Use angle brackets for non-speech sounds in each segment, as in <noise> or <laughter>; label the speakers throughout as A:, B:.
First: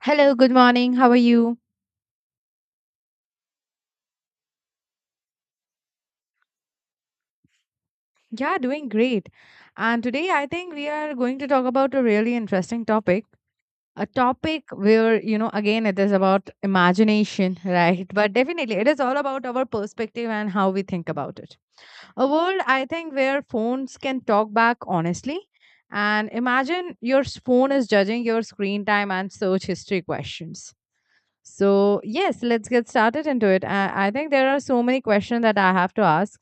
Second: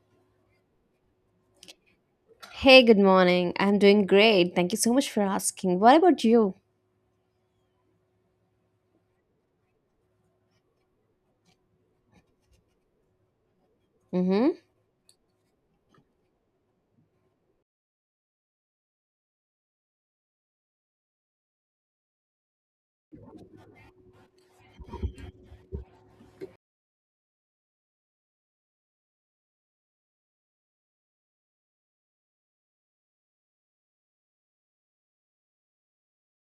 A: Hello, good morning. How are you?
B: Hey, good morning. I'm doing great. Thank you so much for asking. What about you?
A: Yeah, doing great. And today I think we are going to talk about a really interesting topic. A
B: Hmm.
A: topic where, again, it is about imagination, <laughs> right? But definitely, it is all about our perspective and how we think about it. A world, I think, where phones can talk back honestly. And imagine your phone is judging your screen time and search history questions. So, yes, let's get started into it. I think there are so many questions that I have to ask,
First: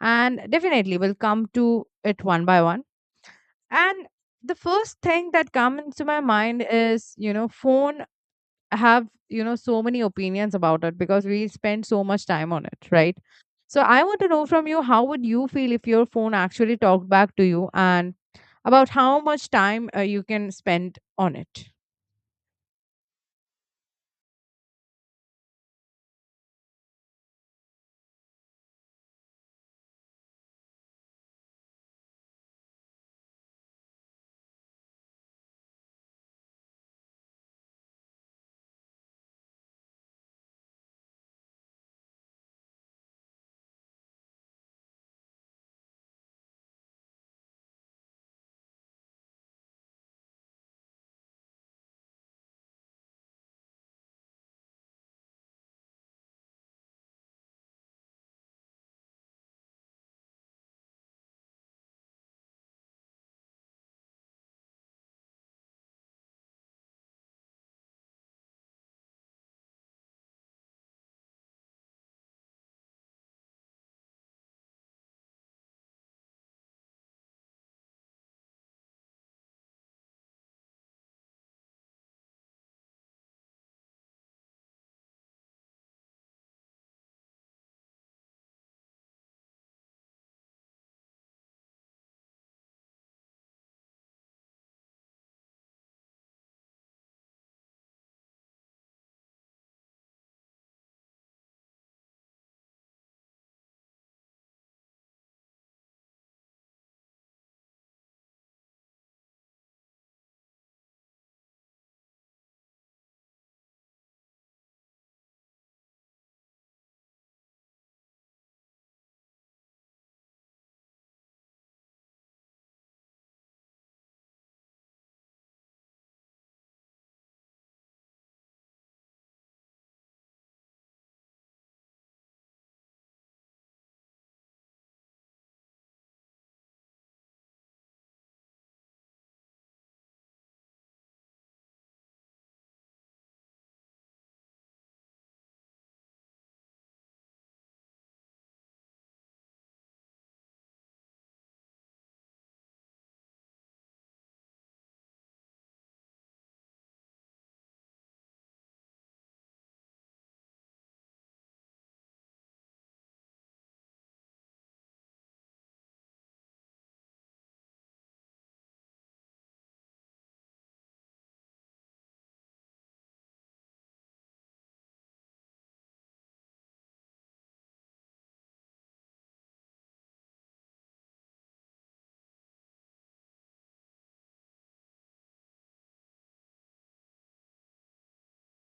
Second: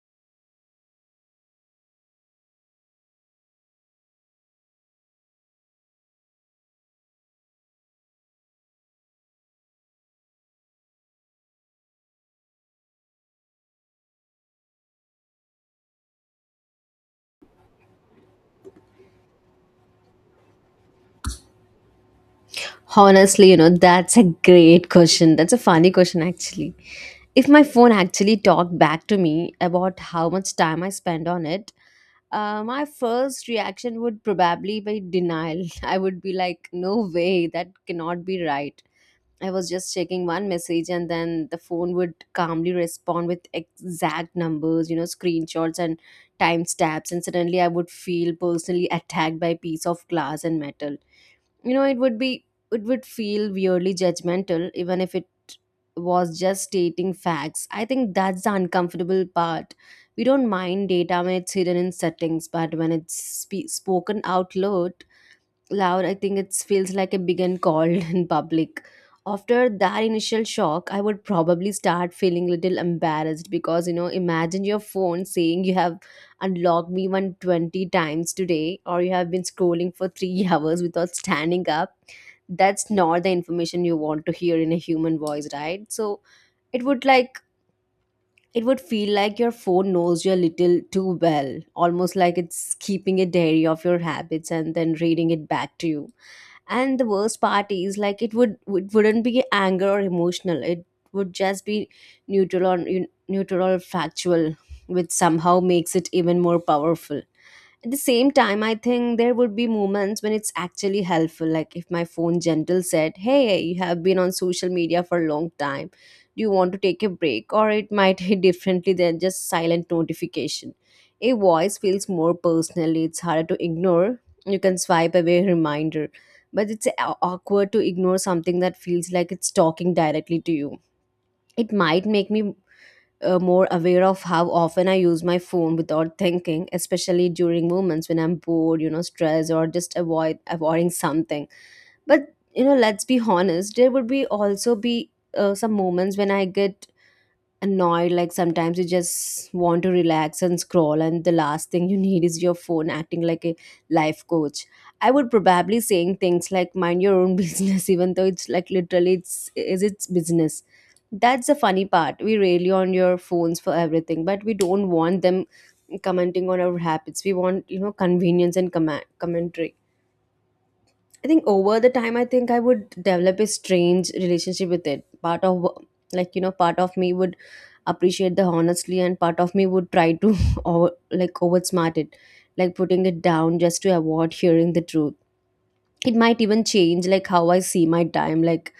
A: and definitely we'll come to it one by one, and the first thing that comes to my mind is, you know, phone have, you know, so many opinions about it because we spend so much time on it, right? So I want to know from you, how would you feel if your phone actually talked back to you and about how much time you can spend on it?
B: Honestly, you know, that's a great question. That's a funny question, actually. If my phone actually talked back to me about how much time I spend on it, my first reaction would probably be denial. <laughs> I would be like, no way, that cannot be right. I was just checking one message and then the phone would calmly respond with exact numbers, you know, screenshots and timestamps. And suddenly I would feel personally attacked by piece of glass and metal. You know, it would feel weirdly judgmental, even if it was just stating facts. I think that's the uncomfortable part. We don't mind data when it's hidden in settings, but when it's spoken out loud, I think it feels like a big and cold <laughs> in public. After that initial shock, I would probably start feeling little embarrassed because, you know, imagine your phone saying you have unlocked me 120 times today or you have been scrolling for 3 <laughs> hours without standing up. That's not the information you want to hear in a human voice, right? So it would like it would feel like your phone knows you a little too well, almost like it's keeping a diary of your habits and then reading it back to you. And the worst part is, like, it wouldn't be anger or emotional, it would just be neutral or neutral or factual, which somehow makes it even more powerful. At the same time, I think there would be moments when it's actually helpful. Like, if my phone gentle said, you have been on social media for a long time, do you want to take a break? Or it <laughs> might hit differently than just silent notification. A voice feels more personally, it's harder to ignore. You can swipe away a reminder, but it's awkward to ignore something that feels like it's talking directly to you. It might make me more aware of how often I use my phone without thinking, especially during moments when I'm bored, you know, stressed, or just avoiding something. But, you know, let's be honest, there would be also be some moments when I get annoyed. Like, sometimes you just want to relax and scroll, and the last thing you need is your phone acting like a life coach. I would probably saying things like, mind your own <laughs> business, even though it's like literally it's is its business. That's the funny part. We rely on your phones for everything, but we don't want them commenting on our habits. We want, you know, convenience and commentary. I think over the time, I think I would develop a strange relationship with it. Part of, like, you know, part of me would appreciate the honestly, and part of me would try to, <laughs> oversmart it, like putting it down just to avoid hearing the truth. It might even change, like, how I see my time. Like,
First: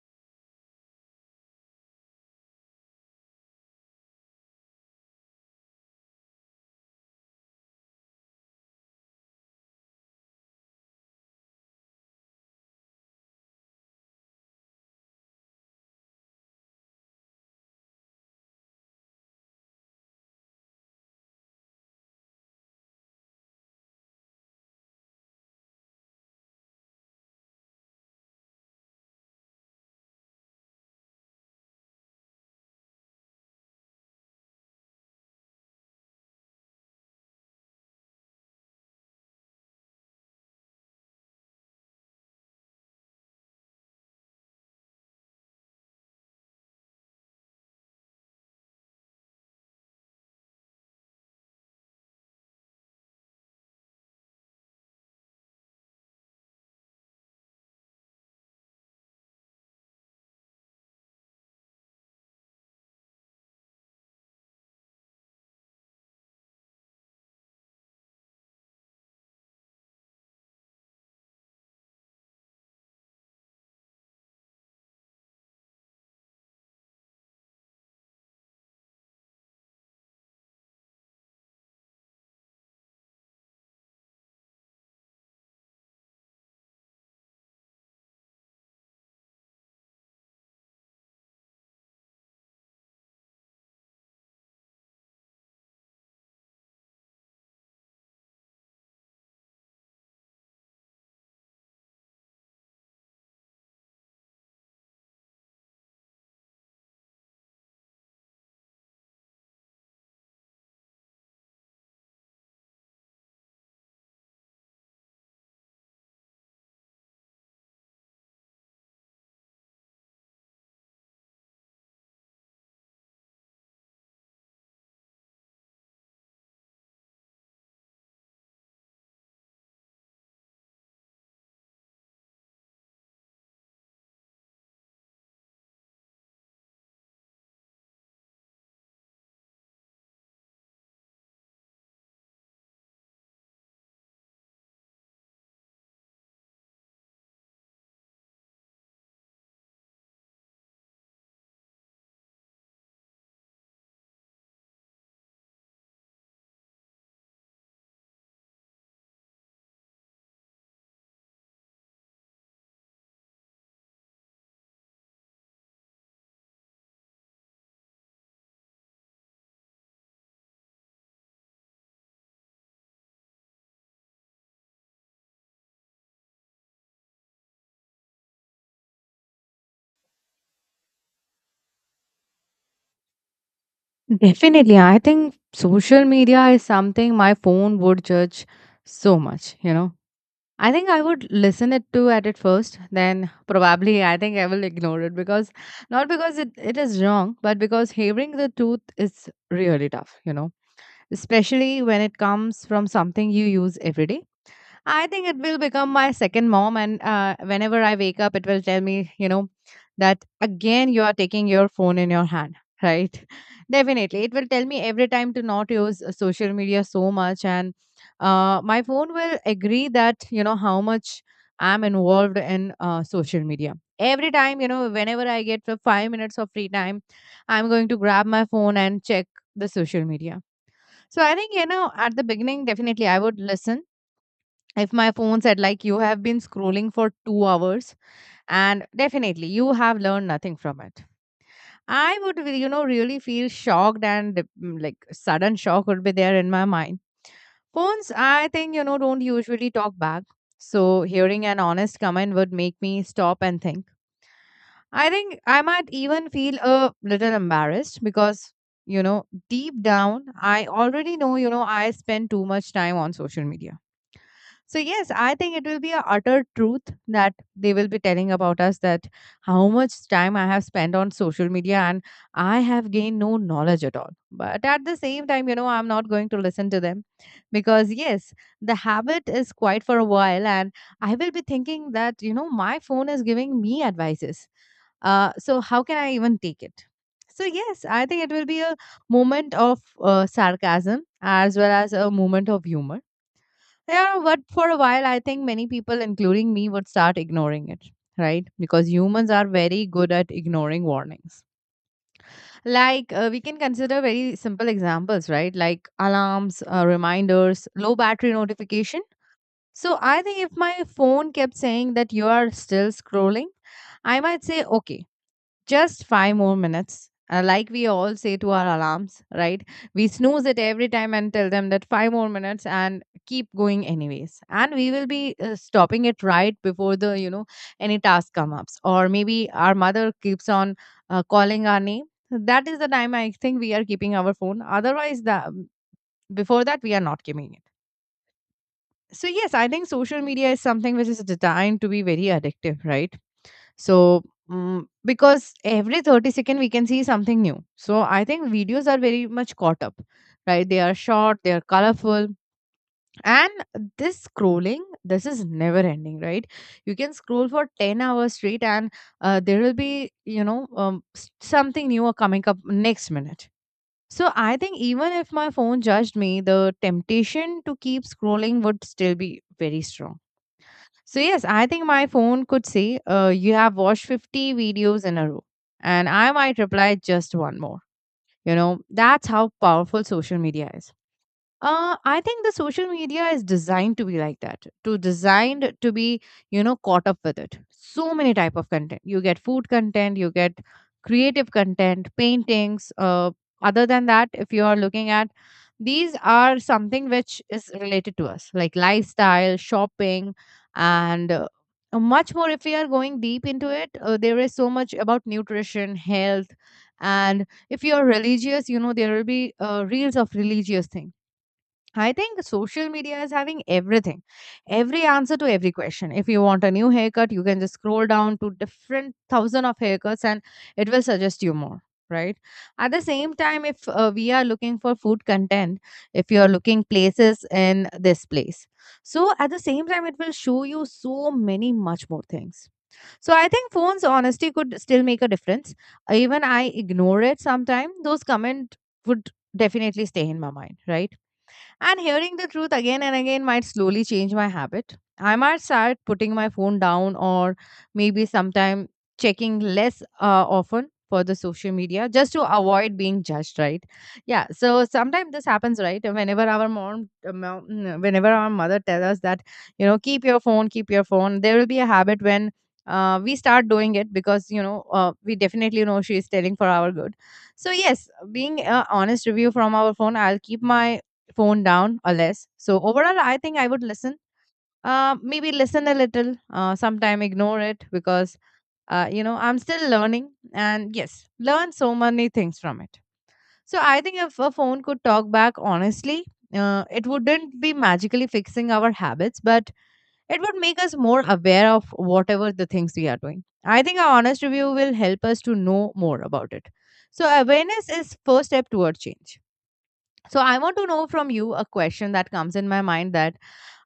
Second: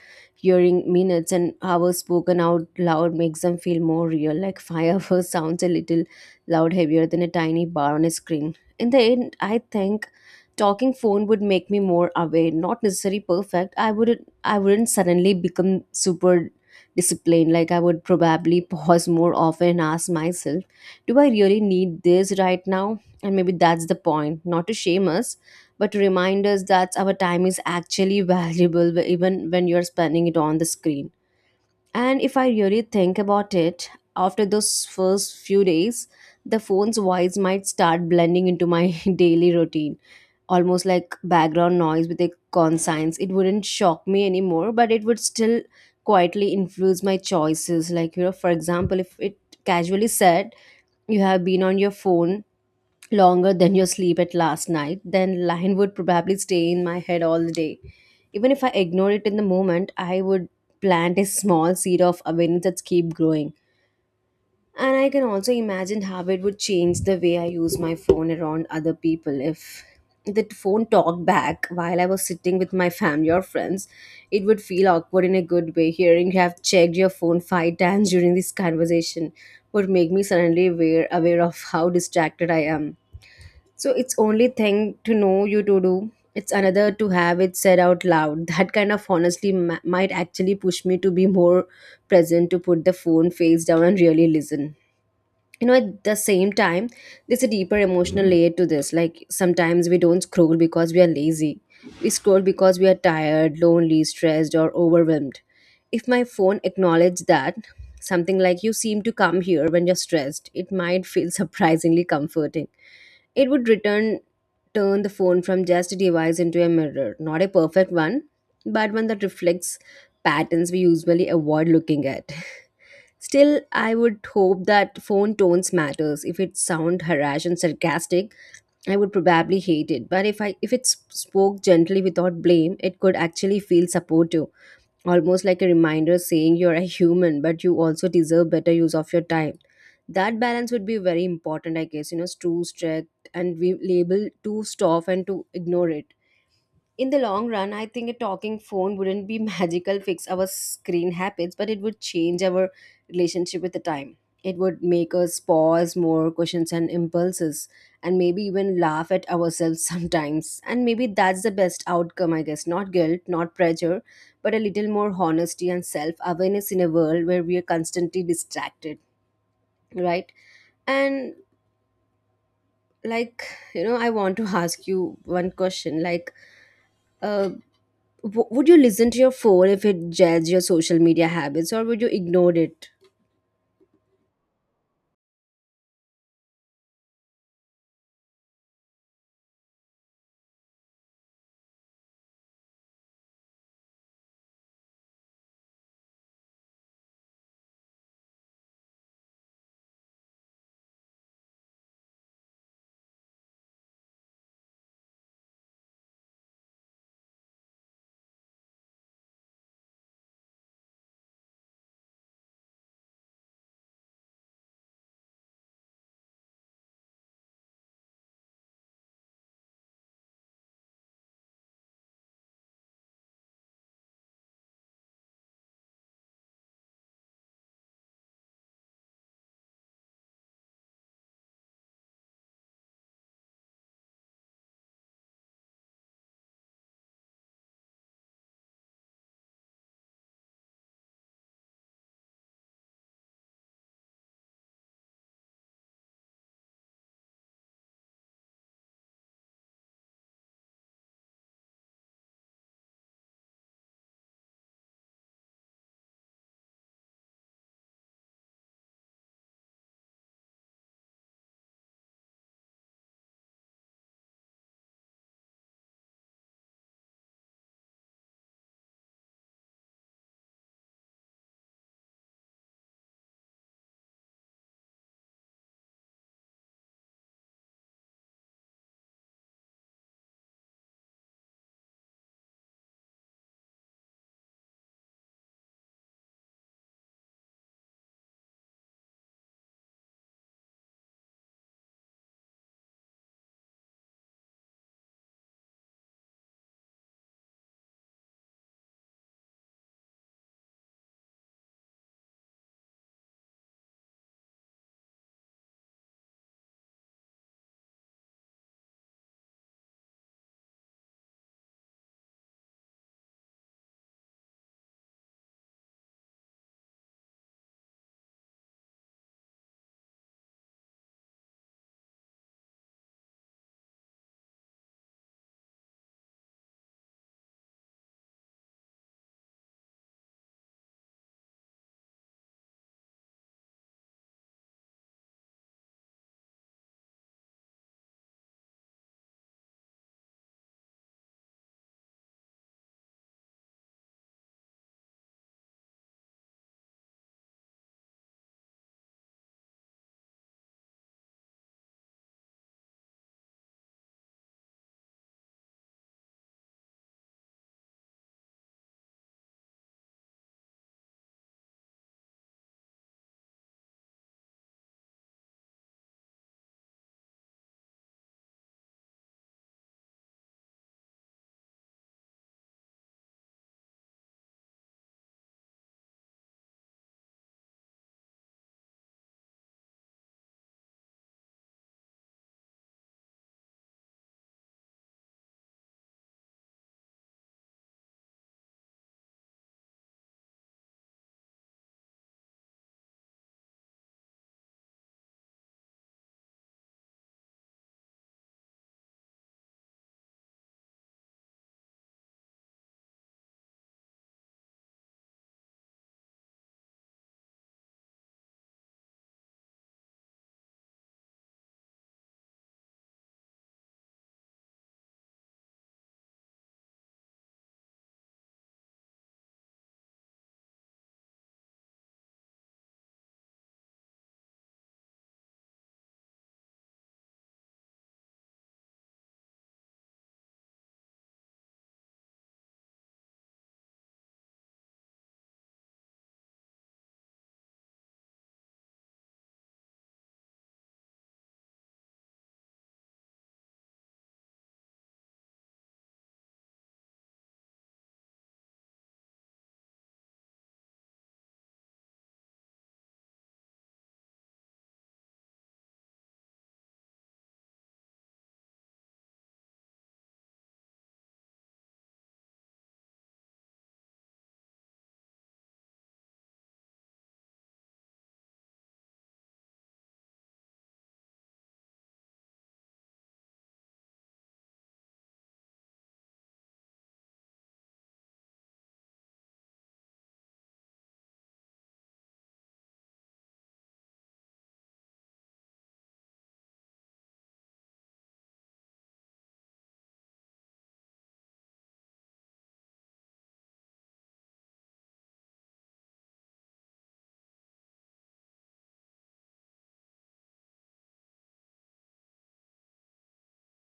B: hearing minutes and hours spoken out loud makes them feel more real. Like, <laughs> 5 hours sounds a little loud heavier than a tiny bar on a screen. In the end, I think talking phone would make me more aware, not necessarily perfect. I wouldn't suddenly become super disciplined. Like, I would probably <laughs> pause more often and ask myself, do I really need this right now? And maybe that's the point, not to shame us, but to remind us that our time is actually valuable, even when you're spending it on the screen. And if I really think about it, after those first few days, the phone's voice might start blending into my <laughs> daily routine, almost like background noise with a conscience. It wouldn't shock me anymore, but it would still quietly influence my choices. Like, you know, for example, if it casually said you have been on your phone longer than your sleep at last night, then line would probably stay in my head all the day. Even if I ignore it in the moment, I would plant a small seed of awareness that keep growing. And I can also imagine how it would change the way I use my phone around other people. If the phone talked back while I was sitting with my family or friends, it would feel awkward in a good way. Hearing you have checked your phone five times during this conversation would make me suddenly aware of how distracted I am. So it's only thing to know you to do. It's another to have it said out loud. <laughs> That kind of honestly might actually push me to be more present, to put the phone face down and really listen. You know, at the same time, there's a deeper emotional layer to this. Like, sometimes we don't scroll because we are lazy. We scroll because we are tired, lonely, stressed, or overwhelmed. If my phone acknowledged that, something like you seem to come here when you're stressed, it might feel <laughs> surprisingly comforting. It would return turn the phone from just a device into a mirror, not a perfect one, but one that reflects patterns we usually avoid looking at. <laughs> Still, I would hope that phone tones matters. If it sound harsh and sarcastic, I would probably hate it. But if it spoke gently without blame, it could actually feel supportive, almost like a reminder saying you're a human, but you also deserve better use of your time. That balance would be very important, I guess. You know, it's too strict and we label too tough and to ignore it. In the long run, I think a talking phone wouldn't be <laughs> magical fix our screen habits, but it would change our relationship with the time. It would make us pause more questions and impulses, and maybe even laugh at ourselves <laughs> sometimes. And maybe that's the best outcome, I guess. Not guilt, not pressure, but a little more honesty and self awareness in a world where we are constantly distracted, right? And, like, you know, I want to <laughs> ask you one question, like, uh, would you listen to your phone if it judged your social media habits, or would you ignore it?
A: Definitely. I think social media is something my phone would judge so much, you know. I think I would listen it to at it first, then probably I think I will ignore it because not because it is wrong, but because hearing the truth is really tough, you know. Especially when it comes from something you use every day. I think it will become my second mom. And whenever I wake up, it will tell me, you know, that again you are taking your phone in your hand, right? <laughs> Definitely. It will tell me every time to not use social media so much. And my phone will agree that, you know, how much I'm involved in social media. Every time, you know, whenever I get the 5 minutes of free time, I'm going to grab my phone and check the social media. So I think, you know, at the beginning, definitely I would listen if my phone said like you have been scrolling for 2 hours and definitely you have learned nothing from it. I would, you know, really feel shocked and like sudden shock would be there in my mind. Phones, I think, you know, don't usually talk back. So hearing an honest comment would make me stop and think. I think I might even feel a little embarrassed because, you know, deep down, I already know, you know, I spend too much time on social media. So, yes, I think it will be a utter truth that they will be telling about us, that how much time I have spent on social media and I have gained no knowledge at all. But at the same time, you know, I'm not going to listen to them because, yes, the habit is quite for a while. And I will be thinking that, you know, my phone is giving me advices. So, how can I even take it? So, yes, I think it will be a moment of sarcasm as well as a moment of humor. Yeah, but for a while, I think many people, including me, would start ignoring it, right? Because humans are very good at ignoring warnings. Like, we can consider very simple examples, right? Like alarms, reminders, low battery notification. So, I think if my phone kept saying that you are still scrolling, I might say, okay, just five more minutes. Like we all say to our alarms, right? We snooze it every time and tell them that five more minutes and keep going anyways. And we will be stopping it right before the, you know, any task come ups. Or maybe our mother keeps on calling our name. That is the time I think we are keeping our phone. Otherwise, before that, we are not keeping it. So, yes, I think social media is something which is designed to be very addictive, right? So, because every 30 second we can see something new. So, I think videos are very much caught up, right? They are short, they are colorful. And this scrolling, this is never ending, right? You can scroll for 10 hours straight and there will be, something new are coming up next minute. So, I think even if my phone judged me, the temptation to keep scrolling would still be very strong. So yes, I think my phone could say, "You have watched 50 videos in a row," and I might reply, "Just one more." You know, that's how powerful social media is. I think the social media is designed to be like that, to designed to be, you know, caught up with it. So many type of content. You get food content, you get creative content, paintings. Other than that, if you are looking at these are something which is related to us, like lifestyle, shopping, and much more. If we are going deep into it, there is so much about nutrition, health, and if you are religious, you know, there will be reels of religious things. I think social media is having everything, every answer to every question. If you want a new haircut, you can just scroll down to different thousand of haircuts and it will suggest you more, right? At the same time, if we are looking for food content, if you are looking places in this place, so at the same time, it will show you so many much more things. So I think phones honesty could still make a difference. Even I ignore it sometime. Those comment would definitely stay in my mind, right? And hearing the truth again and again might slowly change my habit. I might start putting my phone down or maybe sometime checking less often for the social media just to avoid being judged, right? Yeah, so sometimes this happens, right? Whenever our mom whenever our mother tells us that, you know, keep your phone, there will be a habit when we start doing it because, you know, we definitely know she is telling for our good. So yes, being honest review from our phone, I'll keep my phone down or less. So overall, I think I would listen. Maybe listen a little, sometime ignore it because you know I'm still learning, and yes, learn so many things from it. So I think if a phone could talk back honestly, it wouldn't be magically fixing our habits, but it would make us more aware of whatever the things we are doing. I think our honest review will help us to know more about it. So awareness is first step toward change. So I want to know from you a question that comes in my mind, that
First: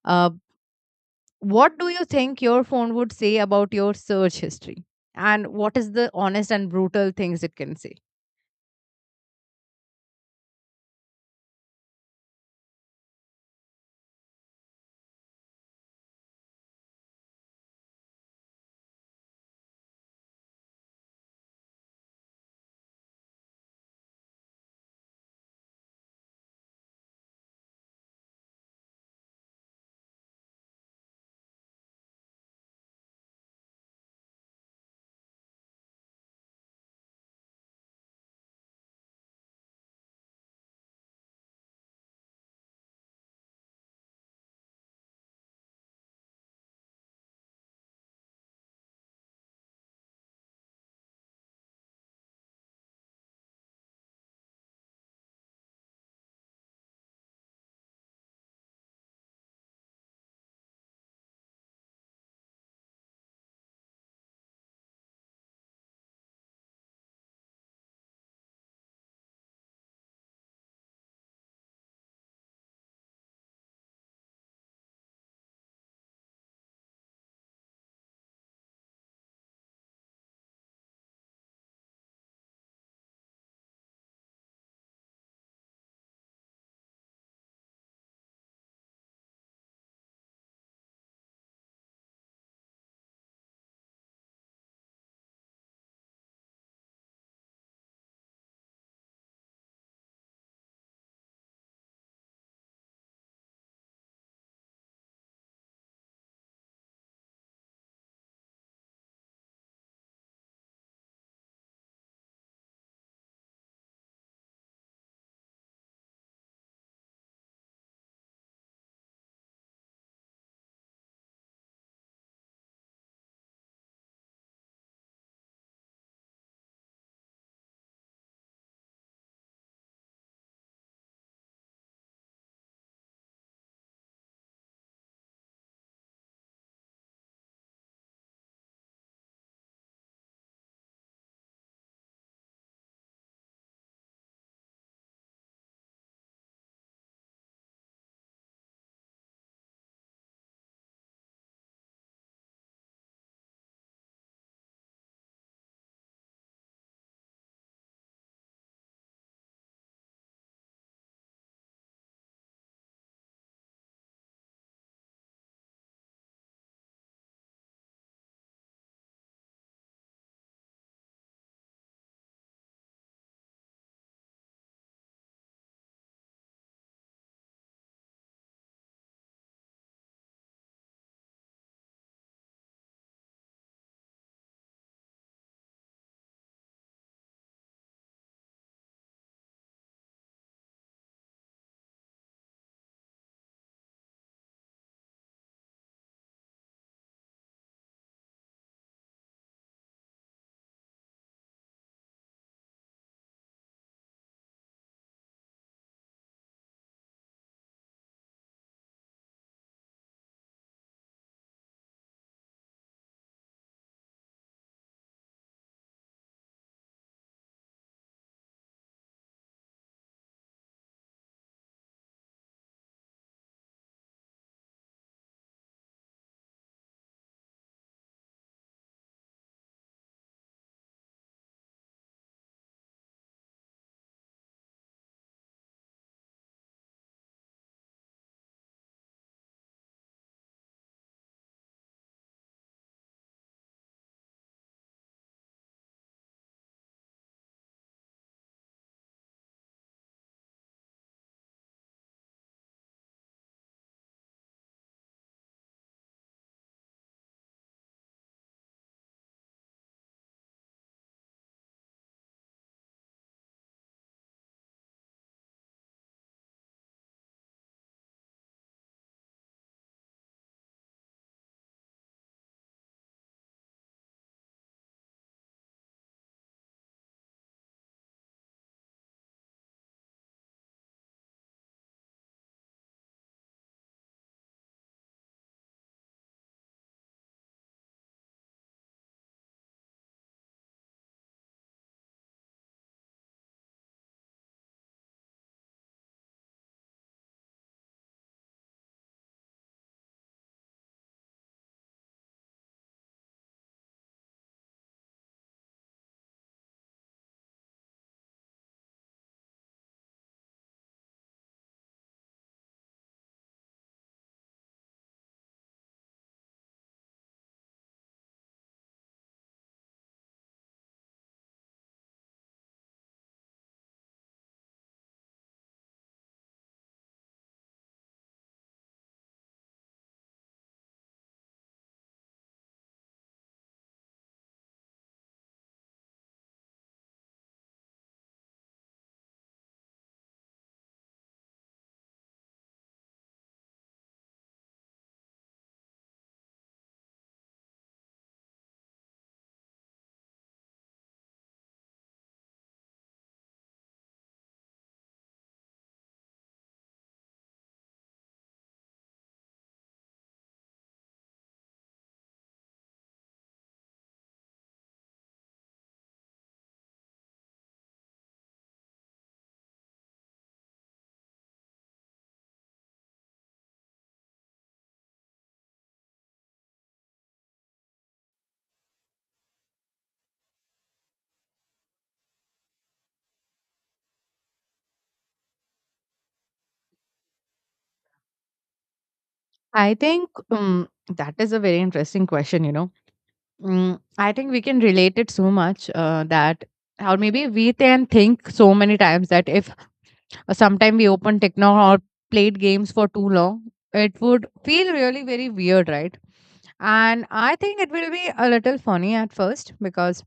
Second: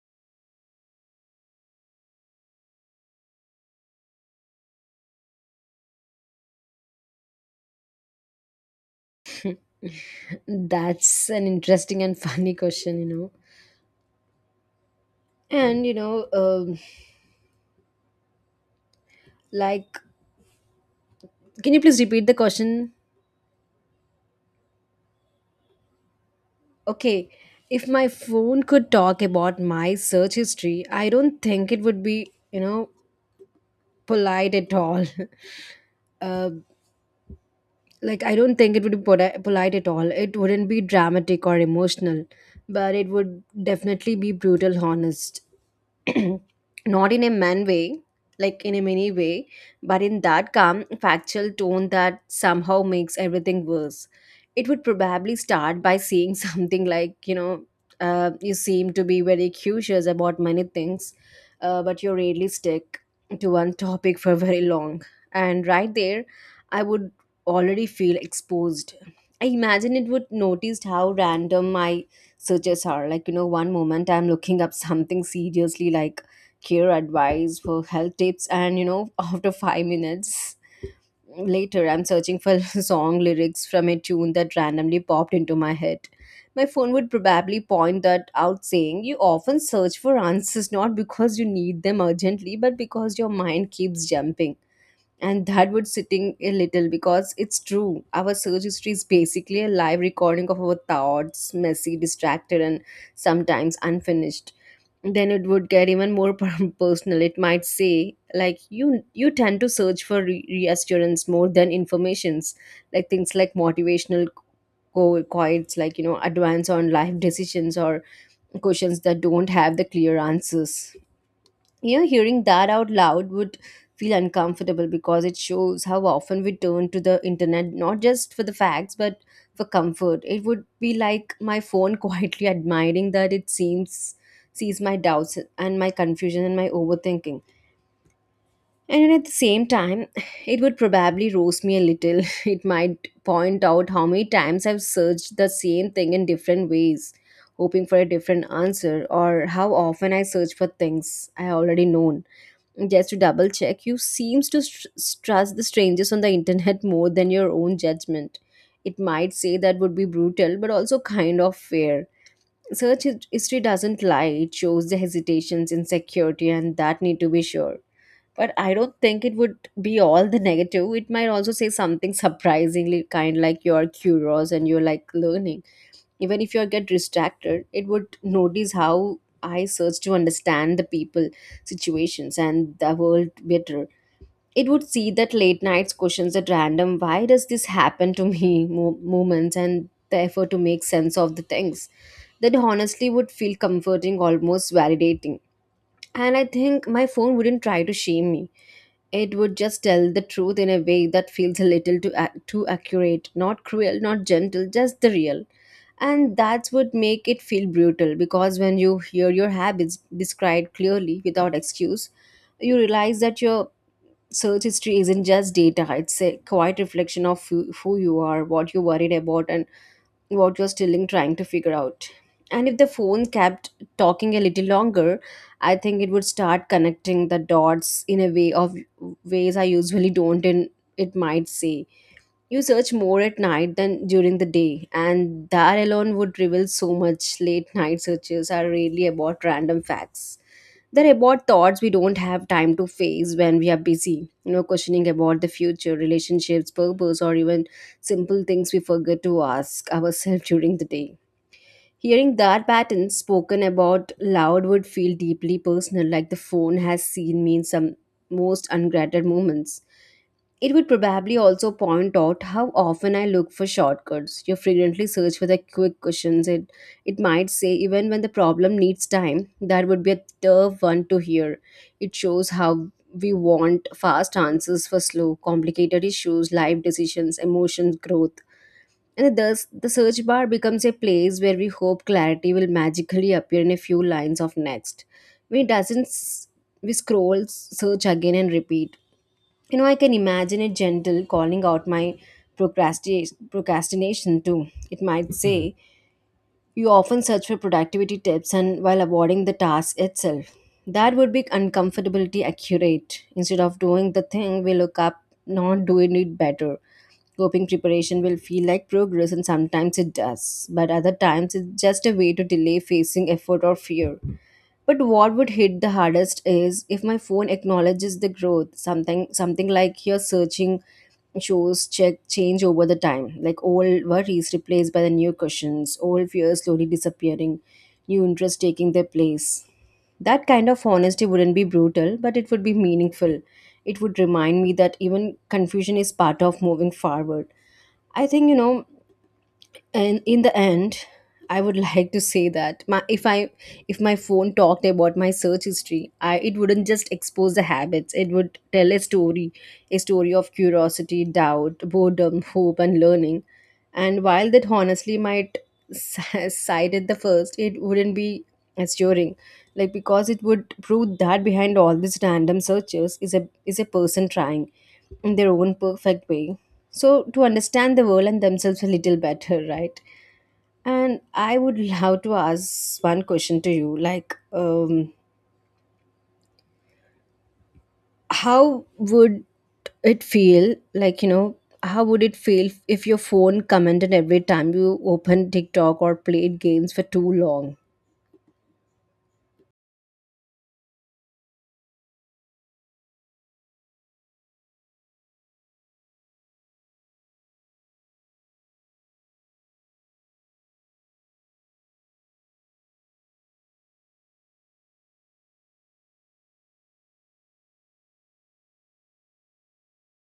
A: uh, what do you think your phone would say about your search history? And what is the honest and brutal things it can say?
B: That's an interesting and <laughs> funny question, you know. And, you know, like, can you please repeat the question? Okay, if my phone could talk about my search history, I don't think it would be, you know, polite at all. <laughs> uh, like, I don't think it would be polite at all. It wouldn't be dramatic or emotional, but it would definitely be brutal, honest. <clears throat> Not in a many way, but in that calm factual tone that somehow makes everything worse. It would probably start by saying <laughs> something like, you know, you seem to be very curious about many things, but you rarely stick to one topic for <laughs> very long. And right there, I would already feel exposed. I imagine it would notice how random my searches are. Like, you know, one moment I'm looking up something seriously, like care advice for health tips, and you know, <laughs> after 5 minutes later I'm searching for <laughs> song lyrics from a tune that randomly popped into my head. My phone would probably point that out saying you often search for answers not because you need them urgently, but because your mind keeps jumping. And that would sitting a little because it's true our search history is basically a live recording of our thoughts, messy, distracted, and sometimes unfinished. Then it would get even more <laughs> personal. It might say, like, you tend to search for reassurance more than informations, like things like motivational quotes, like, you know, advance on life decisions or questions that don't have the clear answers. You know, hearing that out loud would feel uncomfortable because it shows how often we turn to the internet, not just for the facts but for comfort. It would be like my phone <laughs> quietly admiring that it seems sees my doubts and my confusion and my overthinking. And then at the same time <sighs> it would probably roast me a little. <laughs> It might point out how many times I've searched the same thing in different ways hoping for a different answer, or how often I search for things I already known, just to double check. You seems to str trust the strangers on the internet <laughs> more than your own judgment. It might say that would be brutal, but also kind of fair. Search history doesn't lie. It shows the hesitations, insecurity, and that need to be sure. But I don't think it would be all the negative. It might also say something surprisingly kind, like you're curious and you're like learning, even if you get distracted. It would notice how I search to understand the people, situations, and the world better. It would see that late nights questions at random, why does this happen to me <laughs> moments, and the effort to make sense of the things. That honestly would feel comforting, almost validating. And I think my phone wouldn't try to shame me. It would just tell the truth in a way that feels a little too, too accurate, not cruel, not gentle, just the real. And that's would make it feel brutal, because when you hear your habits described clearly without excuse, you realize that your search history isn't just data, it's a quiet reflection of who you are, what you're worried about, and what you're still in trying to figure out. And if the phone kept talking a little longer, I think it would start connecting the dots in a way of ways I usually don't. And it might say, you search more at night than during the day, and that alone would reveal so much. Late night searches are really about random facts. They're about thoughts we don't have time to face when we are busy, you know, questioning about the future, relationships, purpose, or even simple things we forget to ask ourselves <laughs> during the day. Hearing that pattern spoken about loud would feel deeply personal, like the phone has seen me in some most ungrateful moments. It would probably also point out how often I look for shortcuts. You frequently search for the quick cushions. It might say, even when the problem needs time, that would be a tough one to hear. It shows how we want fast answers for slow, complicated issues, life decisions, emotions, growth. And thus, the search bar becomes a place where we hope clarity will magically appear in a few lines of next. When it doesn't, we scroll, search again, and repeat. You know, I can imagine a gentle calling out my procrastination too. It might say, you often search for productivity tips and while avoiding the task itself. That would be uncomfortability accurate. Instead of doing the thing, we look up not doing it better. Coping preparation will feel like progress, and sometimes it does, but other times it's just a way to delay facing effort or fear. But what would hit the hardest is if my phone acknowledges the growth, something like your searching shows check change over the time, like old worries replaced by the new questions, old fears slowly disappearing, new interests taking their place. That kind of honesty wouldn't be brutal, but it would be meaningful. It would remind me that even confusion is part of moving forward. I think, you know, and in the end, I would <laughs> like to say that my if I if my phone talked about my search history I it wouldn't just expose the habits, it would tell a story, a story of curiosity, doubt, boredom, hope, and learning. And while that honestly might <laughs> side at the first, it wouldn't be assuring, like, because it would prove that behind all these random searches is a person trying in their own perfect way so to understand the world and themselves a little better, right? And I would love to ask one question to you, like, how would it feel like, you know, how would it feel if your phone commented every time you opened TikTok or played games for too long?
A: I think that is a very interesting question, you know. I think we can relate it so much or maybe we can think so many times that if sometimes we opened techno or played games for too long. It would feel really very weird, right? And I think it will be a little funny at first because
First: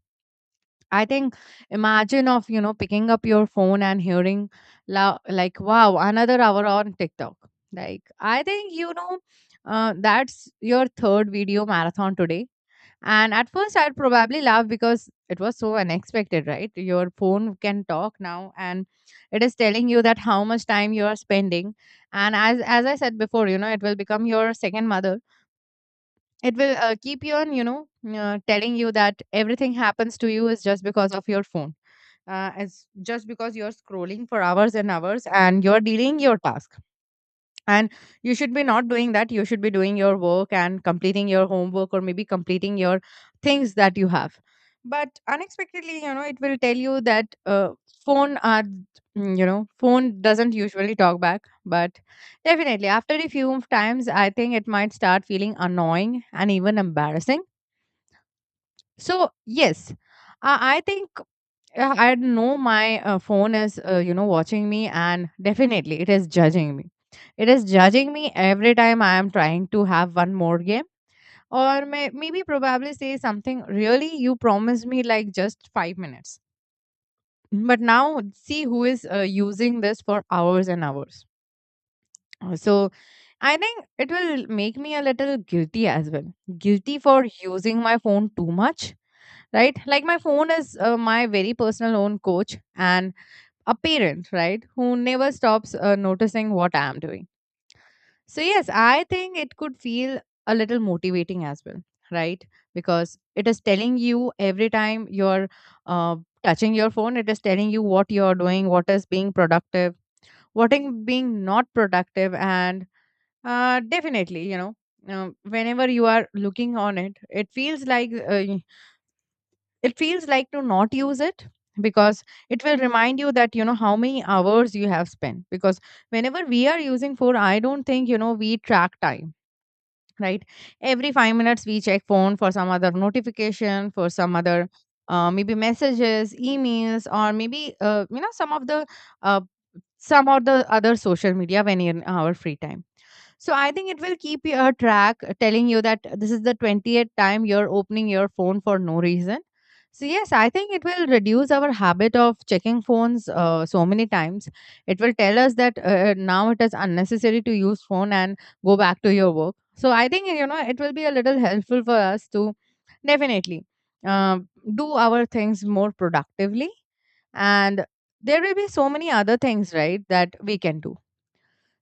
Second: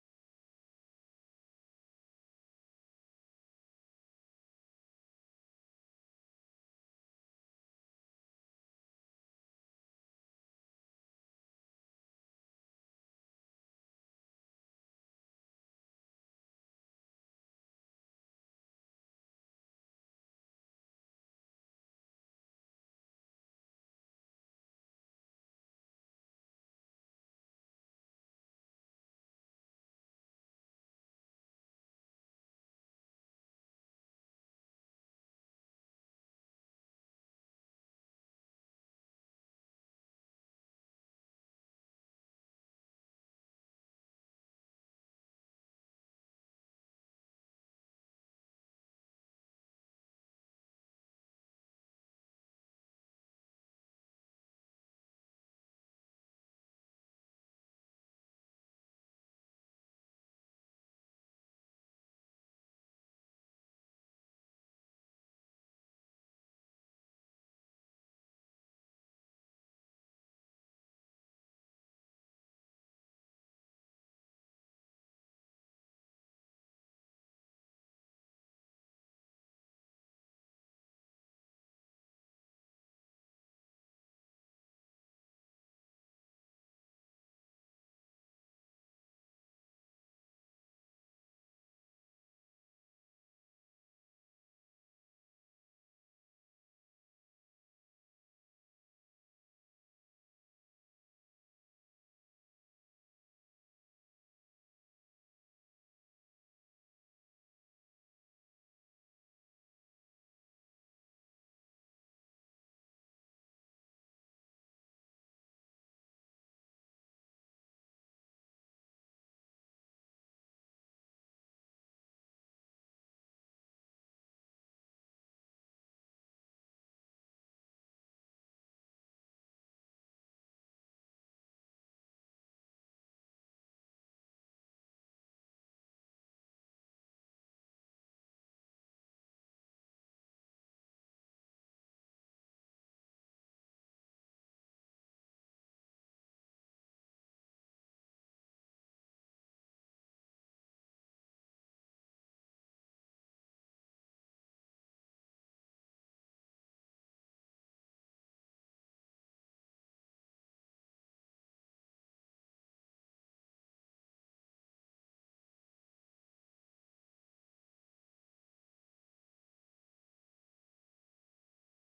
A: I think imagine of, you know, picking up your phone and hearing, like, wow, another hour on TikTok, like, I think, you know, that's your third video marathon today. And at first, I'd probably laugh because it was so unexpected, right? Your phone can talk now, and it is telling you that how much time you are spending. And as I said before, you know, it will become your second mother. It will keep you on, you know, telling you that everything happens to you is just because of your phone. It's just because you're scrolling for hours and hours, and you're delaying your task and you should be not doing that, you should be doing your work and completing your homework or maybe completing your things that you have. But unexpectedly, you know, it will tell you that phone are you know phone doesn't usually talk back but definitely after a few times I think it might start feeling annoying and even embarrassing. So yes, I think yeah, I know my phone is, you know, watching me, and definitely it is judging me. It is judging me every time I am trying to have one more game, or maybe probably say something. Really, you promised me like just 5 minutes, but now see who is using this for hours and hours. So, I think it will make me a little guilty as well. Guilty for using my phone too much, right? Like my phone is my very personal own coach, and a parent, right, who never stops noticing what I am doing. So, yes, I think it could feel a little motivating as well, right? Because it is telling you every time you're uh, touching your phone, it is telling you what you're doing, what is being productive, what is being not productive. And definitely, whenever you are looking on it, it feels like to not use it because it will remind you that you know how many hours you have spent because whenever we are using phone, I don't think we track time, right? Every 5 minutes we check phone for some other notification, for some other, maybe messages, emails, or maybe uh, some of the other social media when in our free time. So I think it will keep your track, telling you that this is the 20th time you're opening your phone for no reason. So yes, I think it will reduce our habit of checking phones so many times. It will tell us that now it is unnecessary to use phone and go back to your work. So I think you know it will be a little helpful for us to definitely uh, do our things more productively, and there will be so many other things, right, that we can do.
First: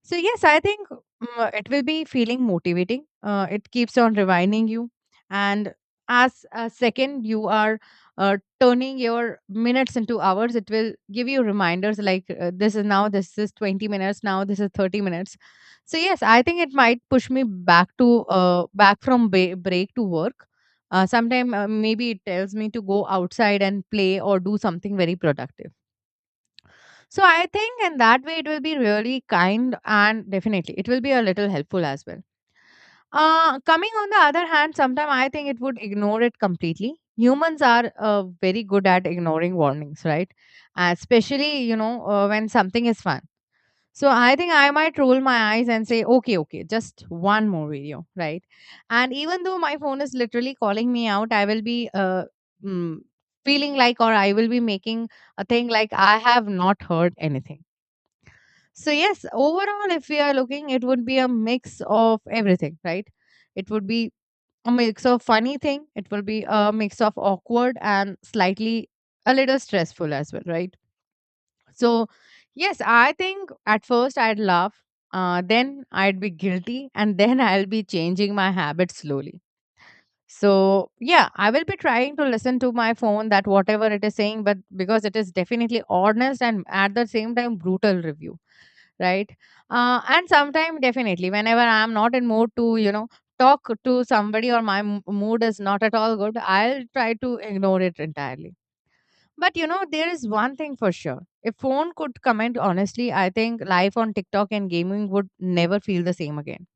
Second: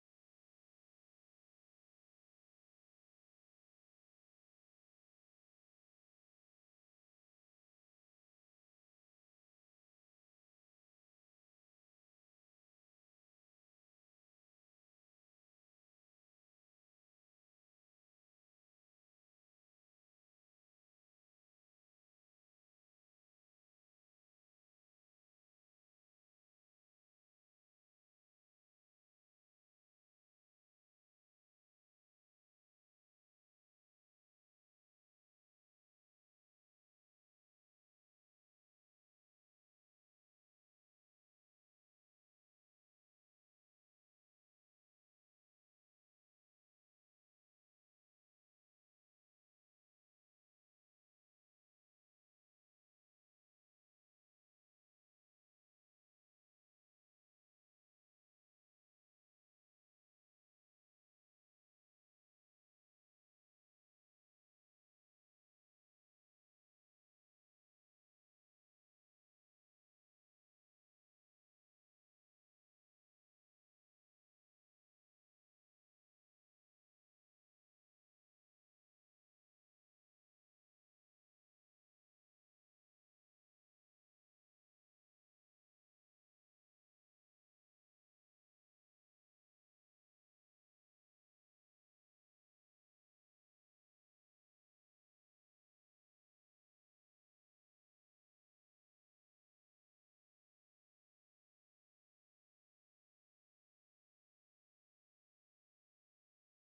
A: So yes, I think, it will be feeling motivating. It keeps on rewinding you, and as a second you are turning your minutes into hours, it will give you reminders like, this is now, this is 20 minutes now, this is 30 minutes. So yes, I think it might push me back to break to work. Sometime maybe it tells me to go outside and play or do something very productive. So I think in that way it will be really kind, and definitely it will be a little helpful as well. Coming on the other hand, sometimes I think it would ignore it completely. Humans are very good at ignoring warnings, right? Especially you know when something is fun. So I think I might roll my eyes and say, okay, okay, just one more video, right? And even though my phone is literally calling me out, I will be mm, feeling like, or I will be making a thing like I have not heard anything. So, yes, overall, if we are looking, it would be a mix of everything, right? It would be a mix of funny thing, it will be a mix of awkward and slightly a little stressful as well, right? So, yes, I think at first I'd laugh, then I'd be guilty, and <laughs> then I'll be changing my habits slowly. So, yeah, I will be trying to listen to my phone that whatever it is saying, but because it is definitely honest and at the same time brutal review, right? And sometimes definitely, whenever I'm not in mood to, you know, talk to somebody or my mood is not at all good, I'll try to ignore it entirely. But you know, there is one thing for sure. If phone could comment honestly, I think life on TikTok and gaming would never feel the same again.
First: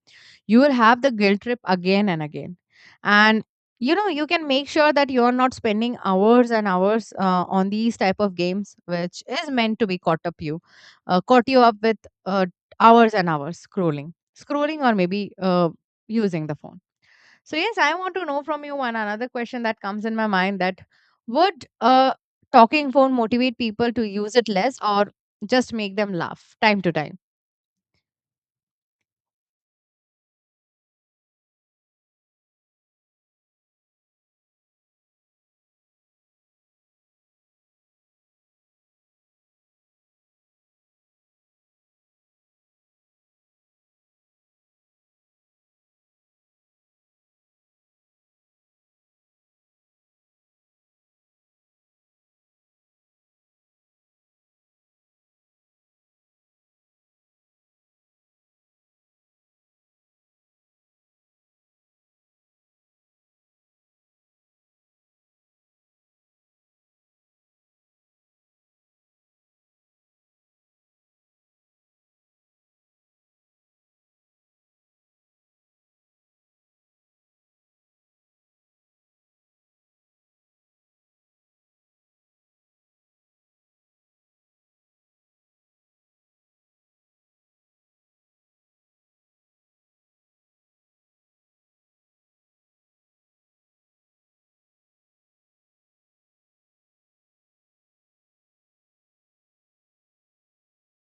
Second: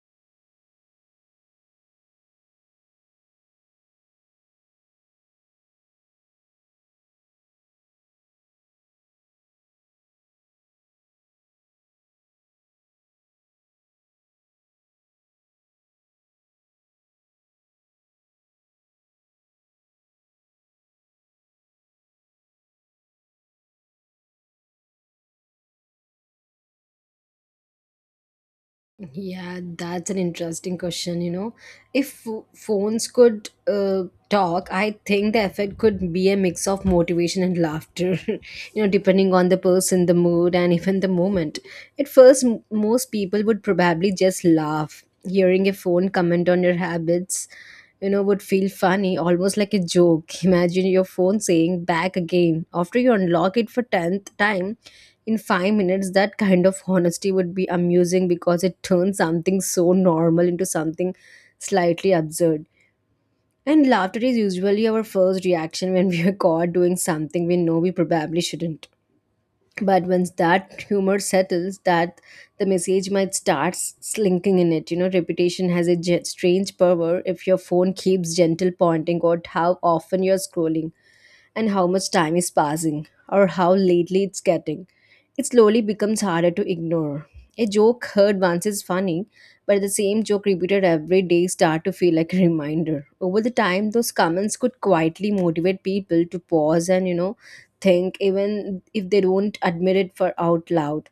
A: You will have the guilt trip again and again, and you know you can make sure that you're not spending hours and hours on these type of games which is meant to be caught you up with uh, hours and hours scrolling, scrolling, or maybe using the phone. So yes, I want to know from you one another question that comes in my mind, that would a talking phone motivate people to use it less or just make them laugh time to time?
B: Yeah, that's an interesting question, you know. If phones could talk, I think the effect could be a mix of motivation and laughter, <laughs> you know, depending on the person, the mood, and even the moment. At first, most people would probably just laugh. Hearing a phone comment on your habits, you know, would feel funny, almost like a joke. <laughs> Imagine your phone saying, back again. After you unlock it for 10th time, in 5 minutes, that kind of honesty would be amusing, because it turns something so normal into something slightly absurd. And laughter is usually our first reaction when we are <laughs> caught doing something we know we probably shouldn't. But once that humor settles, that the message might start slinking in. It, you know, reputation has a strange power. If your phone keeps gentle pointing out how often you're scrolling and how much time is passing or how lately it's getting, it slowly becomes harder to ignore. A joke heard once is funny, but the same joke repeated every day start to feel like a reminder. Over the time, those comments could quietly motivate people to pause and, you know, think, even if they don't admit it for out loud.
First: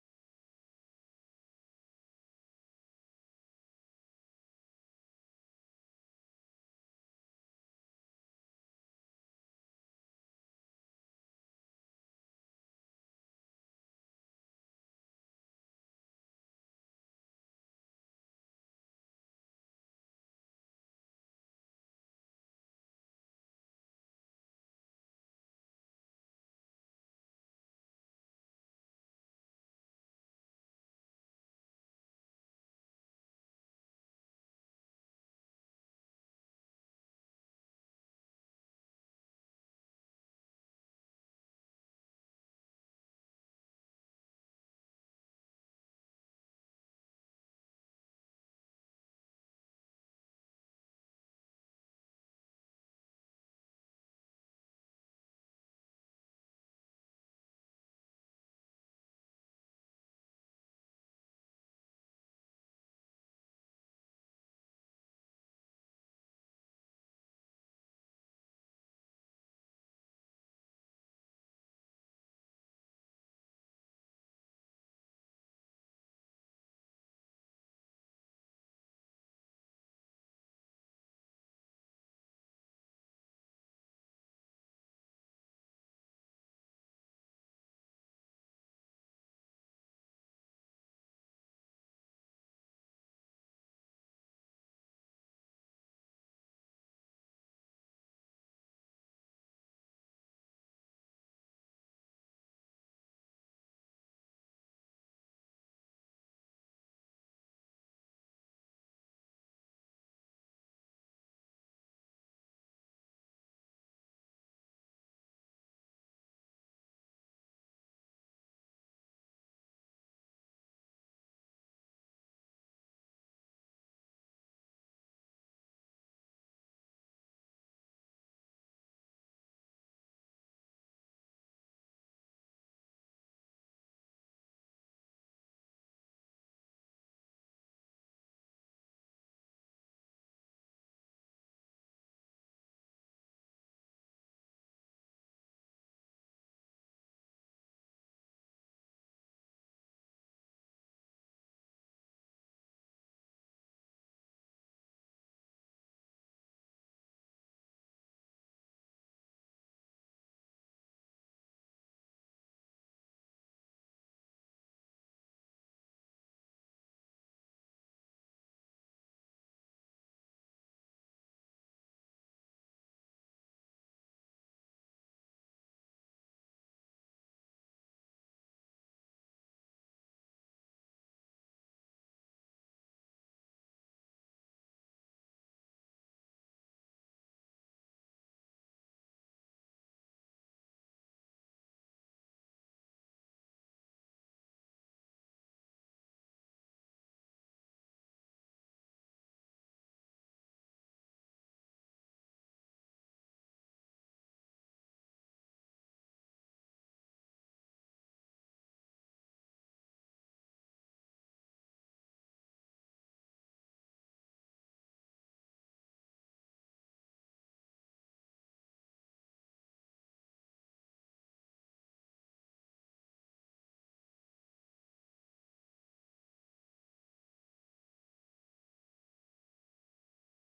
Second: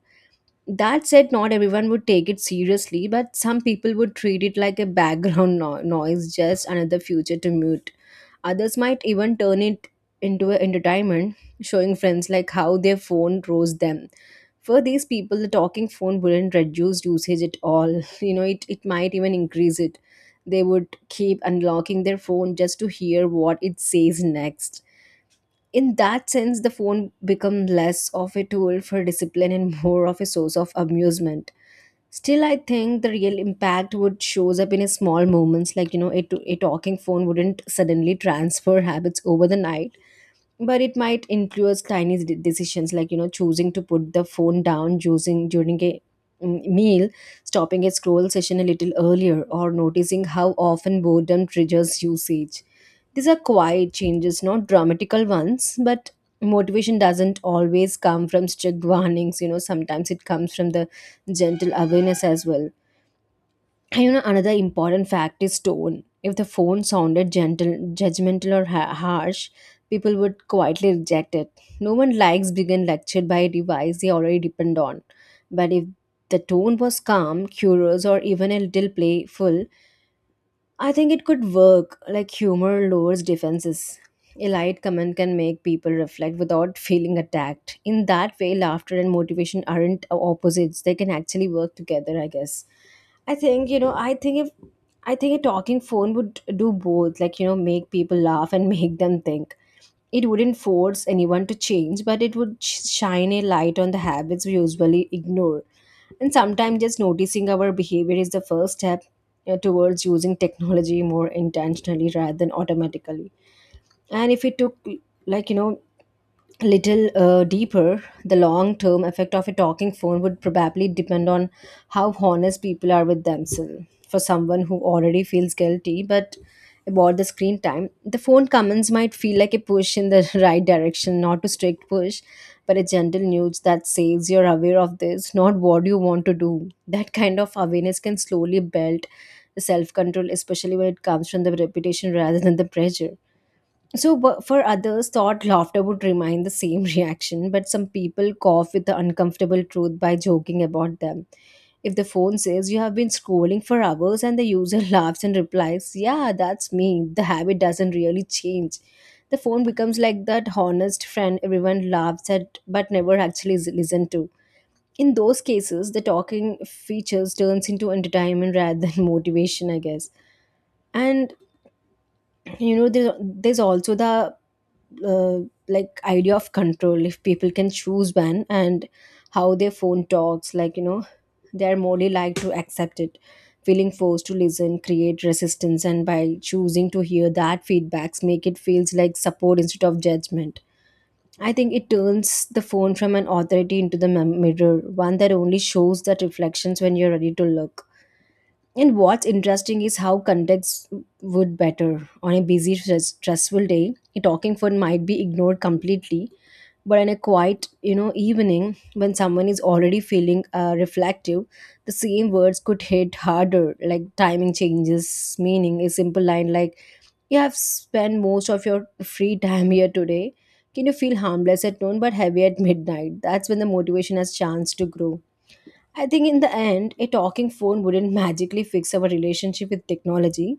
B: That said, not everyone would take it seriously, but some people would treat it like a background noise, just another future to mute. Others might even turn it into an entertainment, showing friends like how their phone rose them. For these people, the talking phone wouldn't reduce usage at all. <laughs> You know, it might even increase it. They would keep unlocking their phone just to hear what it says next. In that sense, the phone becomes less of a tool for discipline and more of a source of amusement. Still, I think the real impact would shows up in a small moments, like, you know, a talking phone wouldn't suddenly transfer habits over the night, but it might influence tiny decisions, like, you know, choosing to put the phone down using during a meal, stopping a scroll session a little earlier, or noticing how often boredom triggers usage. These are quiet changes, not dramatical ones, but motivation doesn't always come from strict warnings. You know, sometimes it comes from the gentle awareness as well. And, you know, another important fact is tone. If the phone sounded gentle, judgmental, or harsh, people would quietly reject it. No one likes being lectured by a device they already depend on. But if the tone was calm, curious, or even a little playful, I think it could work. Like humor lowers defenses. A light comment can make people reflect without <laughs> feeling attacked. In that way, laughter and motivation aren't opposites. They can actually work together, I guess. I think, you know, I think if I think a talking phone would do both, like, you know, make people laugh and <laughs> make them think. It wouldn't force anyone to change, but it would shine a light on the habits we usually ignore. And sometimes just noticing our behavior is the first step towards using technology more intentionally rather than automatically. And if we took, like, you know, little deeper, the long term effect of a talking phone would probably depend on how honest people are with themselves. For someone who already feels guilty, but about the screen time, the phone comments might feel like a push in the <laughs> right direction, not a strict push, but a gentle nudge that says you're aware of this, not what you want to do. That kind of awareness can slowly build self control, especially when it comes from the reputation rather than the pressure. So, but for others, thought laughter would remind the same <laughs> reaction, but some people cough with the uncomfortable truth by joking about them. If the phone says you have been scrolling for hours and the user <laughs> laughs and replies, yeah, that's me, the habit doesn't really change. The phone becomes like that honest friend everyone laughs at but never actually is listened to. In those cases, the talking features turns into entertainment rather than <laughs> motivation, I guess. And, you know, there's also the uh, like idea of control. If people can choose when and how their phone talks, like, you know, they're morely like to accept it. Feeling forced to listen create resistance, and by choosing to hear that feedbacks make it feels like support instead of judgment. I think it turns the phone from an authority into the mirror, one that only shows that reflections when you're ready to look. And what's interesting is how context would better. On a busy, stressful day, a talking phone might be ignored completely. But on a quiet, you know, evening, when someone is already feeling reflective, the same words could hit harder. Like timing changes meaning. A simple line like, "You have spent most of your free time here today. Can you feel harmless at noon but heavy at midnight?" That's when the motivation has chance to grow. I think in the end, a talking phone wouldn't magically fix our relationship with technology,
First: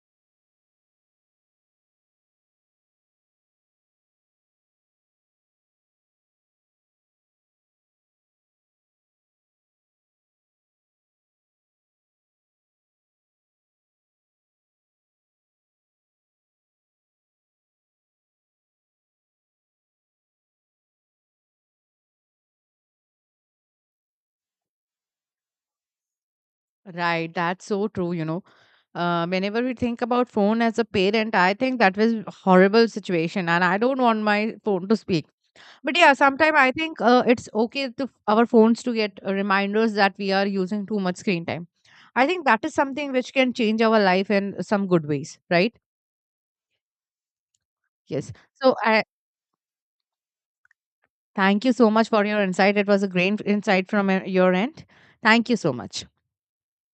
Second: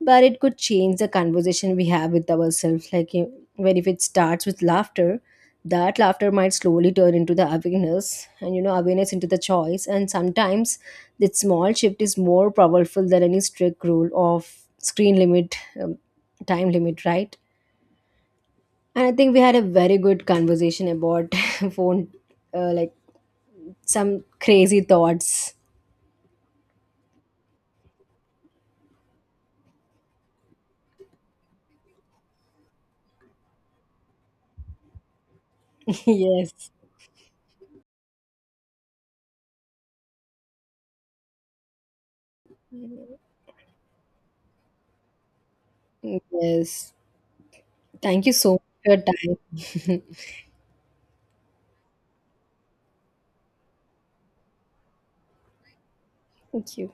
B: but it could change the conversation we have with ourselves. Like, where if it starts with laughter, that laughter might slowly turn into the awareness, and, you know, awareness into the choice. And sometimes that small shift is more powerful than any strict rule of screen limit, um, time limit, right? And I think we had a very good conversation about <laughs> phone, like some crazy thoughts.
A: Right, that's so true, you know. Uh, whenever we think about phone as a parent, I think that was horrible situation, and I don't want my phone to speak. But
B: <laughs>
A: yeah, sometimes
B: Yes.
A: I think it's okay to our phones to get reminders that we are using too much screen time. I think that is something which can change our life in some good ways, right?
B: Yes, thank you
A: Yes,
B: so much
A: so
B: for your
A: i
B: time.
A: thank you so much for your insight. It was a great insight from your end. Thank you so much.
B: Thank you.